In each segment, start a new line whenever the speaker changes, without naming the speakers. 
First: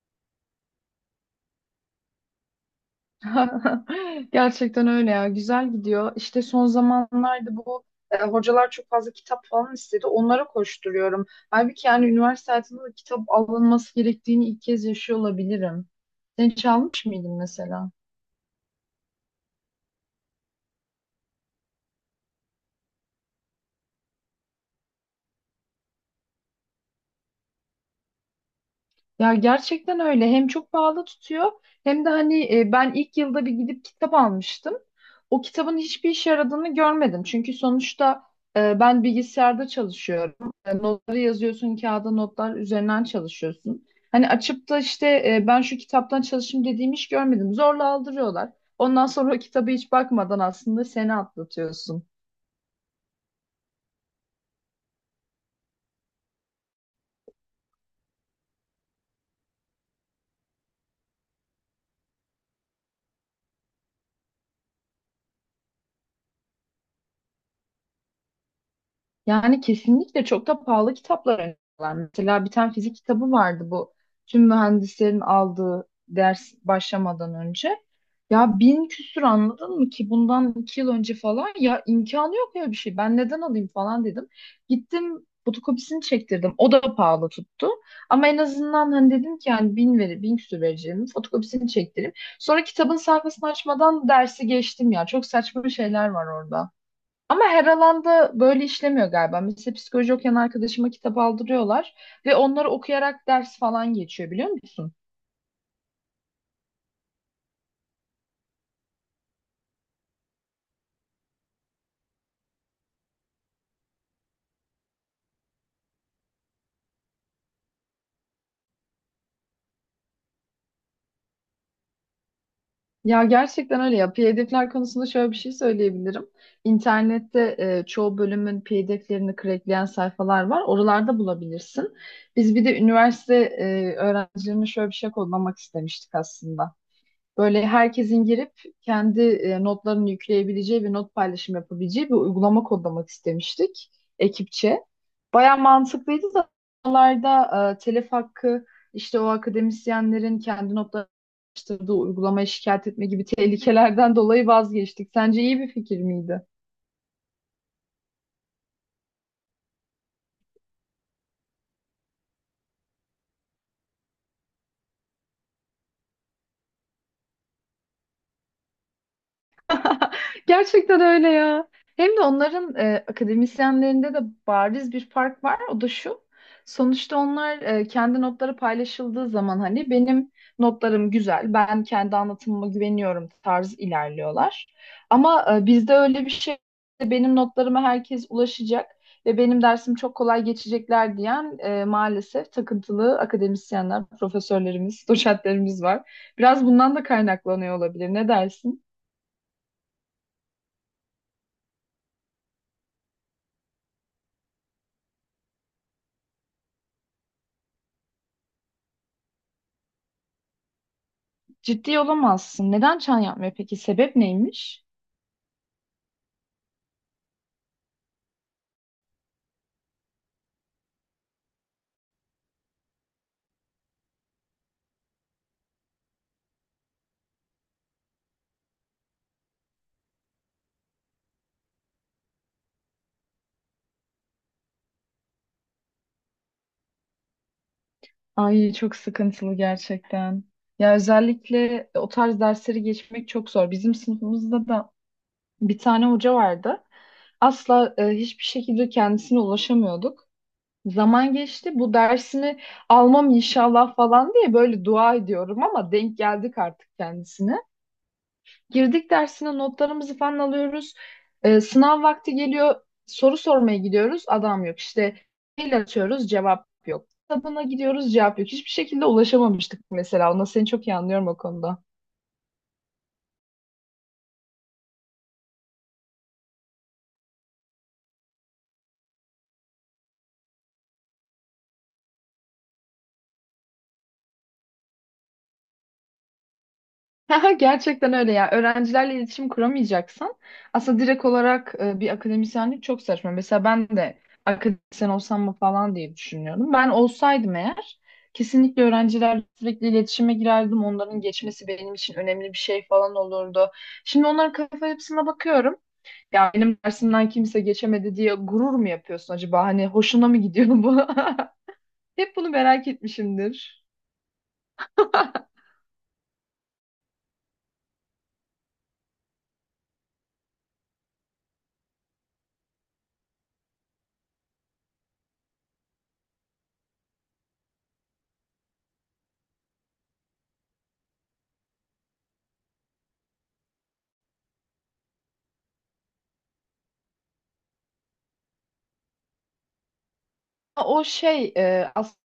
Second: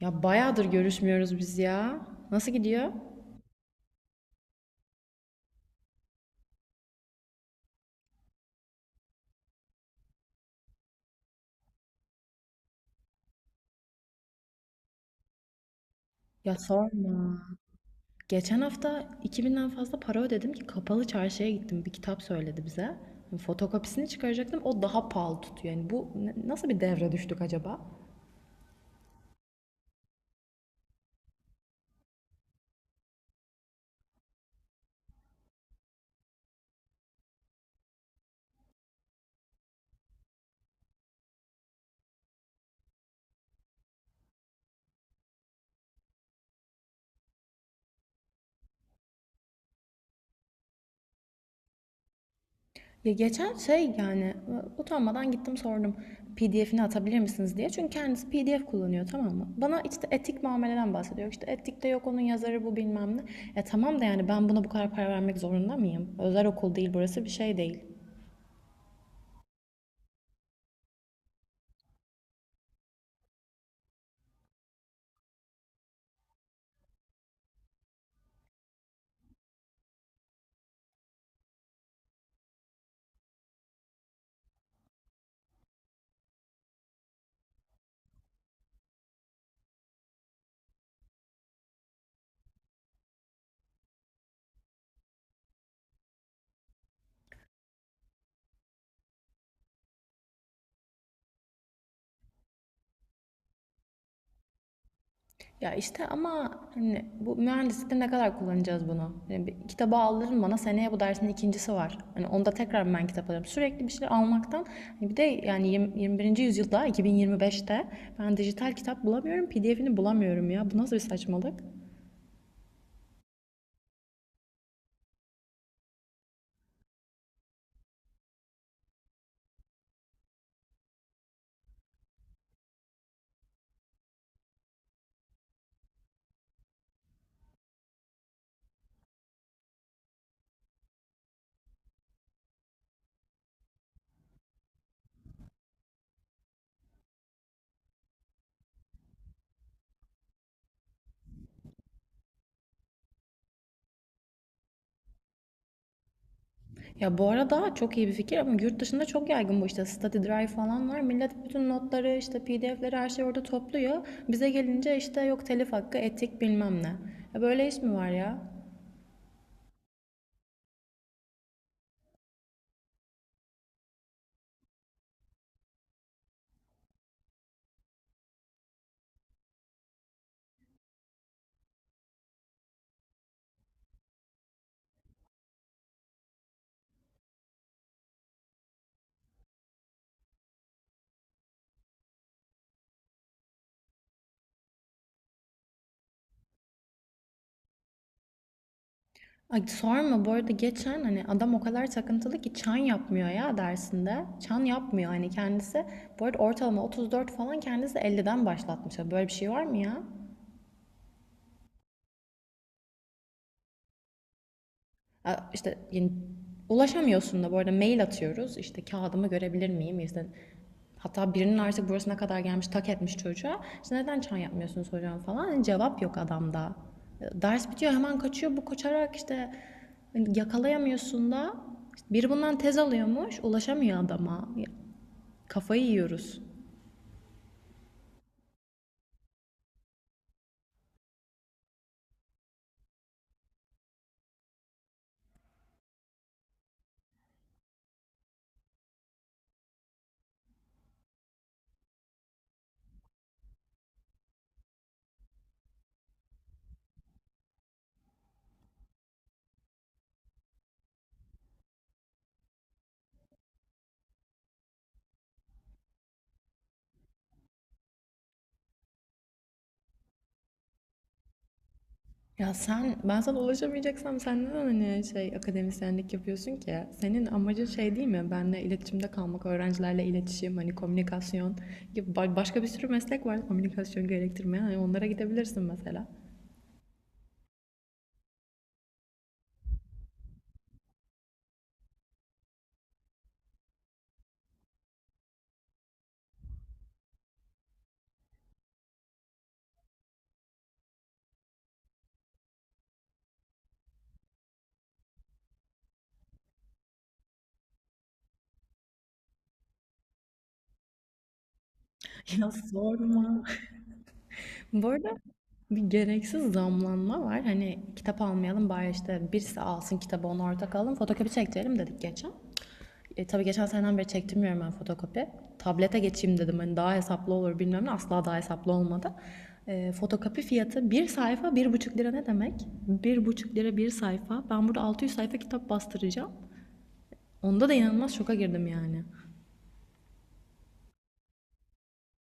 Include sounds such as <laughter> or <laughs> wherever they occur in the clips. Ya bayağıdır görüşmüyoruz biz ya. Nasıl gidiyor?
<laughs> Gerçekten öyle ya. Güzel gidiyor. İşte son zamanlarda bu hocalar çok fazla kitap falan istedi. Onlara koşturuyorum. Halbuki yani üniversite hayatında da kitap alınması gerektiğini ilk kez yaşıyor olabilirim. Sen
Ya
hiç almış mıydın
sorma.
mesela?
Geçen hafta 2000'den fazla para ödedim ki kapalı çarşıya gittim. Bir kitap söyledi bize. Fotokopisini çıkaracaktım. O daha pahalı tutuyor. Yani bu nasıl bir devre düştük acaba?
Ya gerçekten öyle. Hem çok pahalı tutuyor hem de hani ben ilk yılda bir gidip kitap almıştım. O kitabın hiçbir işe yaradığını görmedim. Çünkü sonuçta ben bilgisayarda çalışıyorum. Notları yazıyorsun, kağıda notlar üzerinden çalışıyorsun. Hani açıp da işte ben şu kitaptan çalışayım dediğim iş görmedim. Zorla aldırıyorlar. Ondan sonra o kitabı hiç bakmadan aslında seni atlatıyorsun.
Ya geçen şey yani utanmadan gittim sordum. PDF'ini atabilir misiniz diye. Çünkü kendisi PDF kullanıyor, tamam mı? Bana işte etik muameleden bahsediyor. İşte etikte yok, onun yazarı bu bilmem ne. E tamam da yani ben buna bu kadar para vermek zorunda mıyım? Özel okul değil burası, bir şey değil.
Yani kesinlikle çok da pahalı kitaplar öneriyorlar. Mesela bir tane fizik kitabı vardı bu. Tüm mühendislerin aldığı ders başlamadan önce. Ya 1000 küsür anladın mı ki bundan 2 yıl önce falan ya imkanı yok ya bir şey. Ben neden alayım falan dedim. Gittim fotokopisini çektirdim. O da pahalı tuttu. Ama en azından hani dedim ki yani 1000 küsür vereceğim. Fotokopisini çektireyim. Sonra kitabın sayfasını açmadan dersi geçtim ya. Çok saçma şeyler var orada. Ama her alanda böyle işlemiyor galiba. Mesela psikoloji okuyan arkadaşıma kitap aldırıyorlar ve onları okuyarak ders falan geçiyor biliyor musun?
Ya işte ama hani bu mühendislikte ne kadar kullanacağız bunu? Yani bir kitabı aldırın bana, seneye bu dersin ikincisi var. Hani onda tekrar ben kitap alırım. Sürekli bir şeyler almaktan hani bir de yani 21. yüzyılda 2025'te ben dijital kitap bulamıyorum, PDF'ini bulamıyorum ya. Bu nasıl bir saçmalık?
Ya gerçekten öyle ya. PDF'ler konusunda şöyle bir şey söyleyebilirim. İnternette çoğu bölümün PDF'lerini crackleyen sayfalar var. Oralarda bulabilirsin. Biz bir de üniversite öğrencilerine şöyle bir şey kodlamak istemiştik aslında. Böyle herkesin girip kendi notlarını yükleyebileceği ve not paylaşım yapabileceği bir uygulama kodlamak istemiştik ekipçe. Baya mantıklıydı da oralarda telif hakkı işte o akademisyenlerin kendi notlarını uygulamayı şikayet etme gibi <laughs> tehlikelerden dolayı vazgeçtik. Sence iyi bir fikir miydi?
Ya bu arada çok iyi bir fikir ama yurt dışında çok yaygın bu işte. Study Drive falan var. Millet bütün notları işte PDF'leri her şeyi orada topluyor. Bize gelince işte yok telif hakkı, etik bilmem ne. Ya böyle iş mi var ya?
<laughs> Gerçekten öyle ya. Hem de onların akademisyenlerinde de bariz bir fark var. O da şu. Sonuçta onlar kendi notları paylaşıldığı zaman hani benim notlarım güzel, ben kendi anlatımıma güveniyorum tarz ilerliyorlar. Ama bizde öyle bir şey benim notlarıma herkes ulaşacak ve benim dersim çok kolay geçecekler diyen maalesef takıntılı akademisyenler, profesörlerimiz, <laughs> doçentlerimiz var. Biraz bundan da kaynaklanıyor olabilir. Ne dersin?
Ay sorma, bu arada geçen hani adam o kadar takıntılı ki çan yapmıyor ya dersinde. Çan yapmıyor hani kendisi. Bu arada ortalama 34 falan, kendisi 50'den başlatmış. Ya böyle bir şey var mı ya?
Ciddi olamazsın. Neden çan yapmıyor peki? Sebep neymiş?
Ha, İşte yani ulaşamıyorsun da, bu arada mail atıyoruz. İşte kağıdımı görebilir miyim? İşte hatta birinin artık burasına kadar gelmiş, tak etmiş çocuğa. İşte neden çay yapmıyorsunuz hocam falan. Yani cevap yok adamda. Ders bitiyor, hemen kaçıyor. Bu kaçarak işte hani yakalayamıyorsun da. İşte biri bundan tez alıyormuş. Ulaşamıyor adama. Kafayı yiyoruz.
Ay çok sıkıntılı gerçekten. Ya özellikle o tarz dersleri geçmek çok zor. Bizim sınıfımızda da bir tane hoca vardı. Asla hiçbir şekilde kendisine ulaşamıyorduk. Zaman geçti. Bu dersini almam inşallah falan diye böyle dua ediyorum ama denk geldik artık kendisine. Girdik dersine notlarımızı falan alıyoruz. Sınav vakti geliyor. Soru sormaya gidiyoruz. Adam yok. İşte mail atıyoruz. Cevap yok. Kitabına gidiyoruz. Cevap yok. Hiçbir şekilde ulaşamamıştık mesela. Ona seni çok iyi anlıyorum o konuda.
Ya sen, ben sana ulaşamayacaksam sen neden hani şey akademisyenlik yapıyorsun ki? Senin amacın şey değil mi? Benle iletişimde kalmak, öğrencilerle iletişim, hani komünikasyon gibi başka bir sürü meslek var komünikasyon gerektirmeyen. Hani onlara gidebilirsin mesela.
<laughs> Haha, gerçekten öyle ya. Öğrencilerle iletişim kuramayacaksın. Aslında direkt olarak bir akademisyenlik çok saçma. Mesela ben de akademisyen olsam mı falan diye düşünüyordum. Ben olsaydım eğer kesinlikle öğrencilerle sürekli iletişime girerdim. Onların geçmesi benim için önemli bir şey falan olurdu. Şimdi onların kafa yapısına bakıyorum. Ya benim dersimden kimse geçemedi diye gurur mu yapıyorsun acaba? Hani hoşuna mı gidiyor bu? <laughs>
<laughs>
Hep bunu
Ya
merak
sorma.
etmişimdir.
Bu arada bir gereksiz zamlanma var. Hani kitap almayalım bari, işte birisi alsın kitabı onu ortak alalım. Fotokopi çektirelim dedik geçen. Tabii geçen seneden beri çektirmiyorum ben fotokopi. Tablete geçeyim dedim hani, daha hesaplı olur bilmem ne. Asla daha hesaplı olmadı. Fotokopi fiyatı bir sayfa 1,5 lira ne demek? 1,5 lira bir sayfa. Ben burada 600 sayfa kitap bastıracağım. Onda da inanılmaz şoka girdim yani.
O şey aslında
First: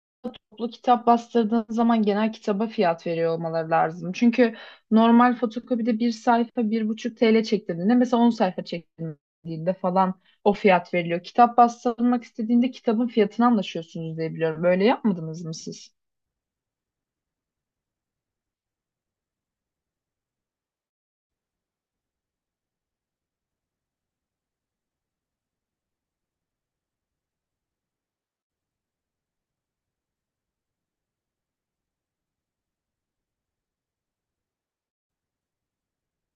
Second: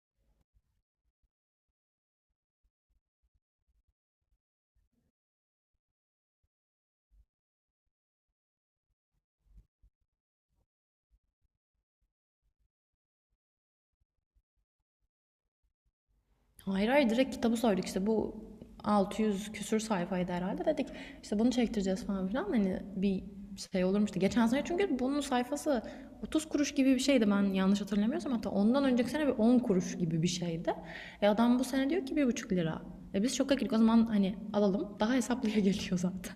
toplu kitap bastırdığın zaman genel kitaba fiyat veriyor olmaları lazım. Çünkü normal fotokopide bir sayfa 1,5 TL çektirdiğinde mesela 10 sayfa çektirdiğinde falan o fiyat veriliyor. Kitap bastırmak istediğinde kitabın fiyatını anlaşıyorsunuz diye biliyorum. Böyle yapmadınız mı siz?
Hayır, hayır, direkt kitabı söyledik işte bu 600 küsür sayfaydı herhalde dedik, işte bunu çektireceğiz falan filan, hani bir şey olurmuştu. Geçen sene çünkü bunun sayfası 30 kuruş gibi bir şeydi, ben yanlış hatırlamıyorsam, hatta ondan önceki sene bir 10 kuruş gibi bir şeydi. E adam bu sene diyor ki 1,5 lira. E biz şoka girdik o zaman, hani alalım daha hesaplıya <laughs> geliyor zaten.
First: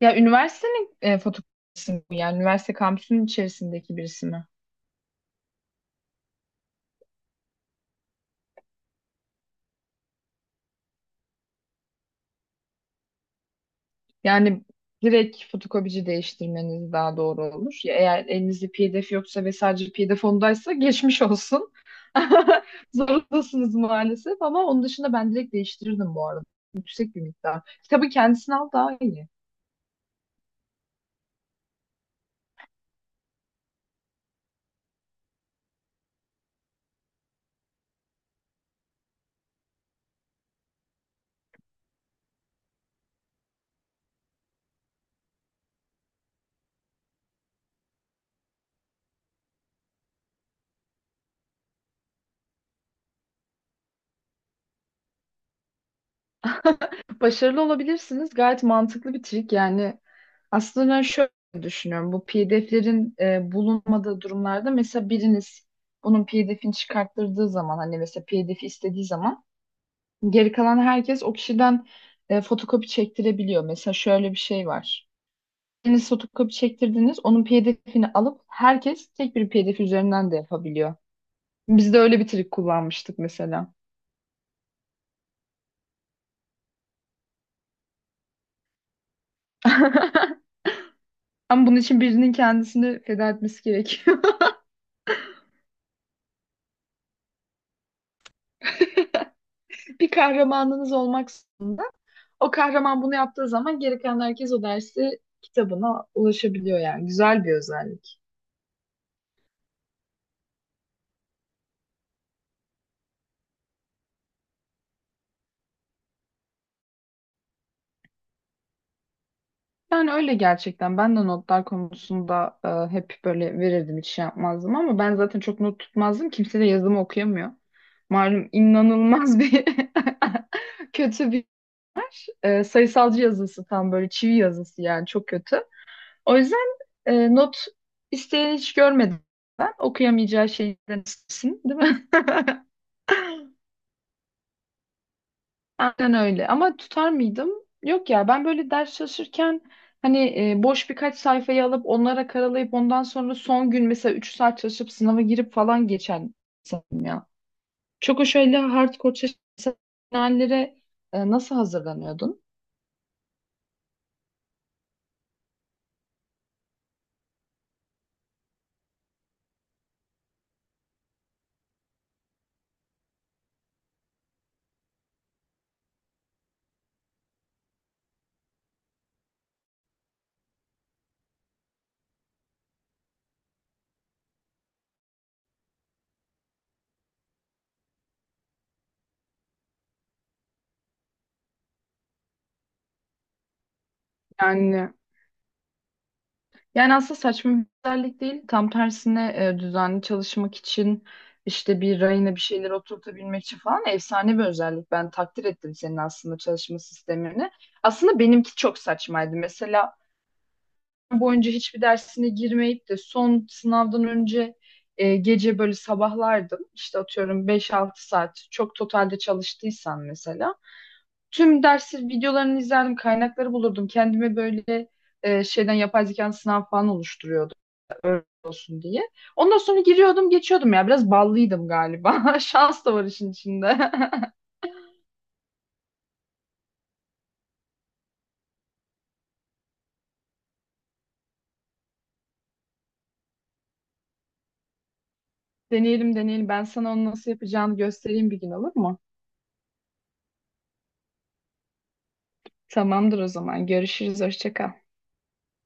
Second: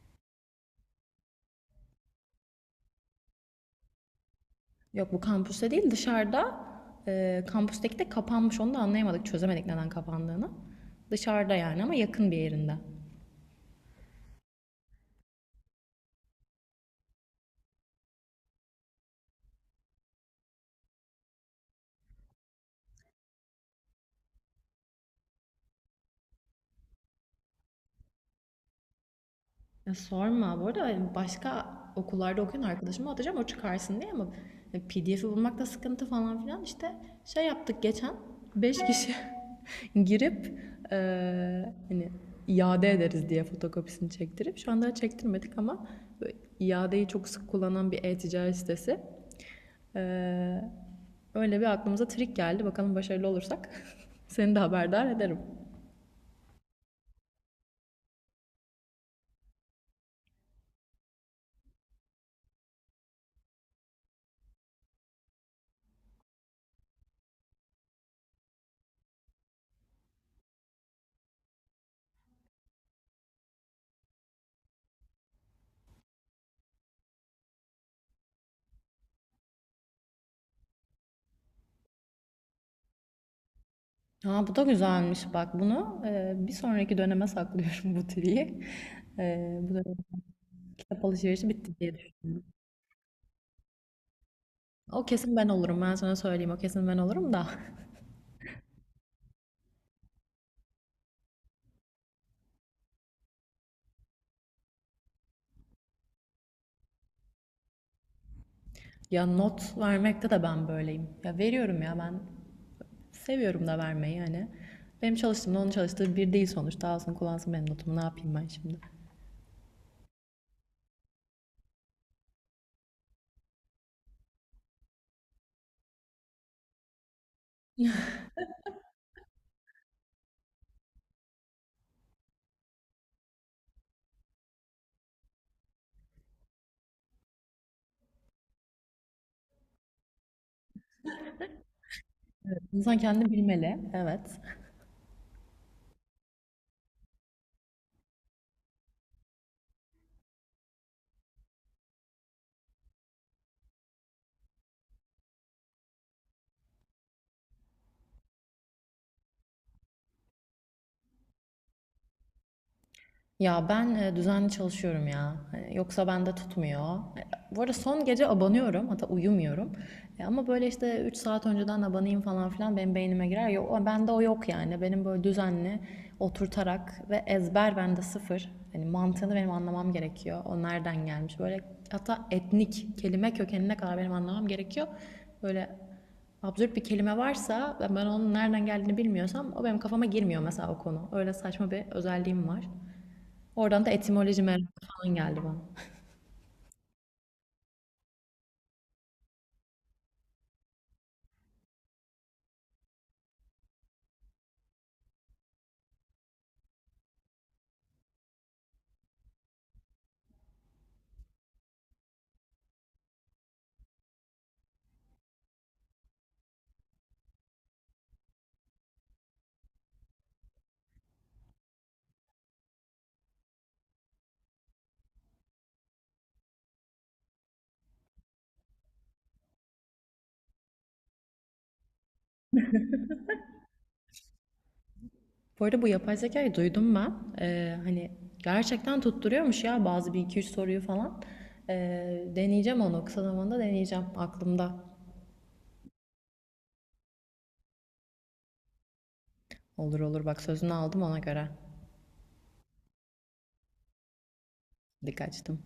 Ya üniversitenin fotokopisini yani üniversite kampüsünün içerisindeki birisi mi?
Yok, bu kampüste değil dışarıda, kampüsteki de kapanmış, onu da anlayamadık çözemedik neden kapandığını. Dışarıda yani, ama yakın bir yerinde.
Yani direkt fotokopici değiştirmeniz daha doğru olur. Ya eğer elinizde PDF yoksa ve sadece PDF ondaysa geçmiş olsun. <laughs> Zorundasınız maalesef ama onun dışında ben direkt değiştirirdim bu arada. Yüksek bir miktar. Kitabı kendisini al daha iyi.
Ya sorma. Bu arada hani, başka okullarda okuyan arkadaşıma atacağım o çıkarsın diye, ama PDF'i bulmakta sıkıntı falan filan işte şey yaptık geçen 5 kişi <laughs> girip hani iade ederiz diye fotokopisini çektirip şu anda çektirmedik ama böyle iadeyi çok sık kullanan bir e-ticaret sitesi. Eee, öyle bir aklımıza trik geldi. Bakalım başarılı olursak <laughs> seni de haberdar ederim.
Başarılı olabilirsiniz. Gayet mantıklı bir trik. Yani aslında ben şöyle düşünüyorum. Bu PDF'lerin bulunmadığı durumlarda mesela biriniz bunun PDF'ini çıkarttırdığı zaman hani mesela PDF istediği zaman geri kalan herkes o kişiden fotokopi çektirebiliyor. Mesela şöyle bir şey var. Siz fotokopi çektirdiniz, onun PDF'ini alıp herkes tek bir PDF üzerinden de yapabiliyor. Biz de öyle bir trik kullanmıştık mesela.
Ha, bu da güzelmiş bak, bunu bir sonraki döneme saklıyorum <laughs> bu triyi. Bu dönem
<laughs>
kitap alışverişi
Ama
bitti
bunun
diye
için birinin
düşünüyorum.
kendisini feda etmesi gerekiyor.
O kesin ben olurum, ben sana söyleyeyim, o kesin ben olurum da. <laughs>
<laughs> Bir kahramanınız olmak zorunda. O kahraman bunu yaptığı zaman geri kalan herkes o dersi kitabına ulaşabiliyor yani. Güzel bir özellik.
Ya not vermekte de ben böyleyim. Ya veriyorum, ya ben seviyorum da vermeyi hani. Benim çalıştığımda onun çalıştığı bir değil, sonuçta alsın kullansın benim notumu, ne yapayım ben şimdi.
Yani öyle gerçekten. Ben de notlar konusunda hep böyle verirdim hiç şey yapmazdım ama ben zaten çok not tutmazdım. Kimse de yazımı okuyamıyor. Malum inanılmaz bir <laughs> kötü bir sayısalcı yazısı tam böyle çivi yazısı yani çok kötü. O yüzden not isteyen hiç görmedim ben. Okuyamayacağı şeyden istesin, değil mi? <laughs>
İnsan kendini bilmeli, evet.
Aynen öyle. Ama tutar mıydım? Yok ya ben böyle ders çalışırken hani boş birkaç sayfayı alıp onlara karalayıp ondan sonra son gün mesela 3 saat çalışıp sınava girip falan geçen insanım ya. Çok o şöyle hardcore çalışan hallere nasıl hazırlanıyordun?
Ya ben düzenli çalışıyorum ya. Hani yoksa bende tutmuyor. Bu arada son gece abanıyorum. Hatta uyumuyorum. Ama böyle işte 3 saat önceden abanayım falan filan benim beynime girer. Yok, bende o yok yani. Benim böyle düzenli oturtarak ve ezber bende sıfır. Hani mantığını benim anlamam gerekiyor. O nereden gelmiş? Böyle hatta etnik kelime kökenine kadar benim anlamam gerekiyor. Böyle absürt bir kelime varsa ve ben onun nereden geldiğini bilmiyorsam o benim kafama girmiyor mesela o konu. Öyle saçma bir özelliğim var. Oradan da etimoloji merakı
Yani
falan geldi bana.
Yani aslında saçma bir özellik değil. Tam tersine düzenli çalışmak için işte bir rayına bir şeyler oturtabilmek için falan efsane bir özellik. Ben takdir ettim senin aslında çalışma sistemini. Aslında benimki çok saçmaydı. Mesela boyunca hiçbir dersine girmeyip de son sınavdan önce gece böyle sabahlardım. İşte atıyorum 5-6 saat çok totalde çalıştıysan mesela. Tüm dersi videolarını izlerdim, kaynakları bulurdum. Kendime böyle şeyden yapay zekanın sınav falan oluşturuyordum öyle olsun diye. Ondan sonra giriyordum geçiyordum ya biraz ballıydım galiba. <laughs> Şans da var işin içinde.
Bu arada bu yapay zekayı duydum ben. Hani gerçekten tutturuyormuş ya bazı bir iki üç soruyu falan. Deneyeceğim onu kısa zamanda deneyeceğim. Aklımda.
<laughs> Deneyelim deneyelim ben sana onu nasıl yapacağını göstereyim bir gün olur mu?
Olur olur, bak sözünü aldım ona göre.
Tamamdır o zaman görüşürüz hoşça kal.
Dikkat ettim.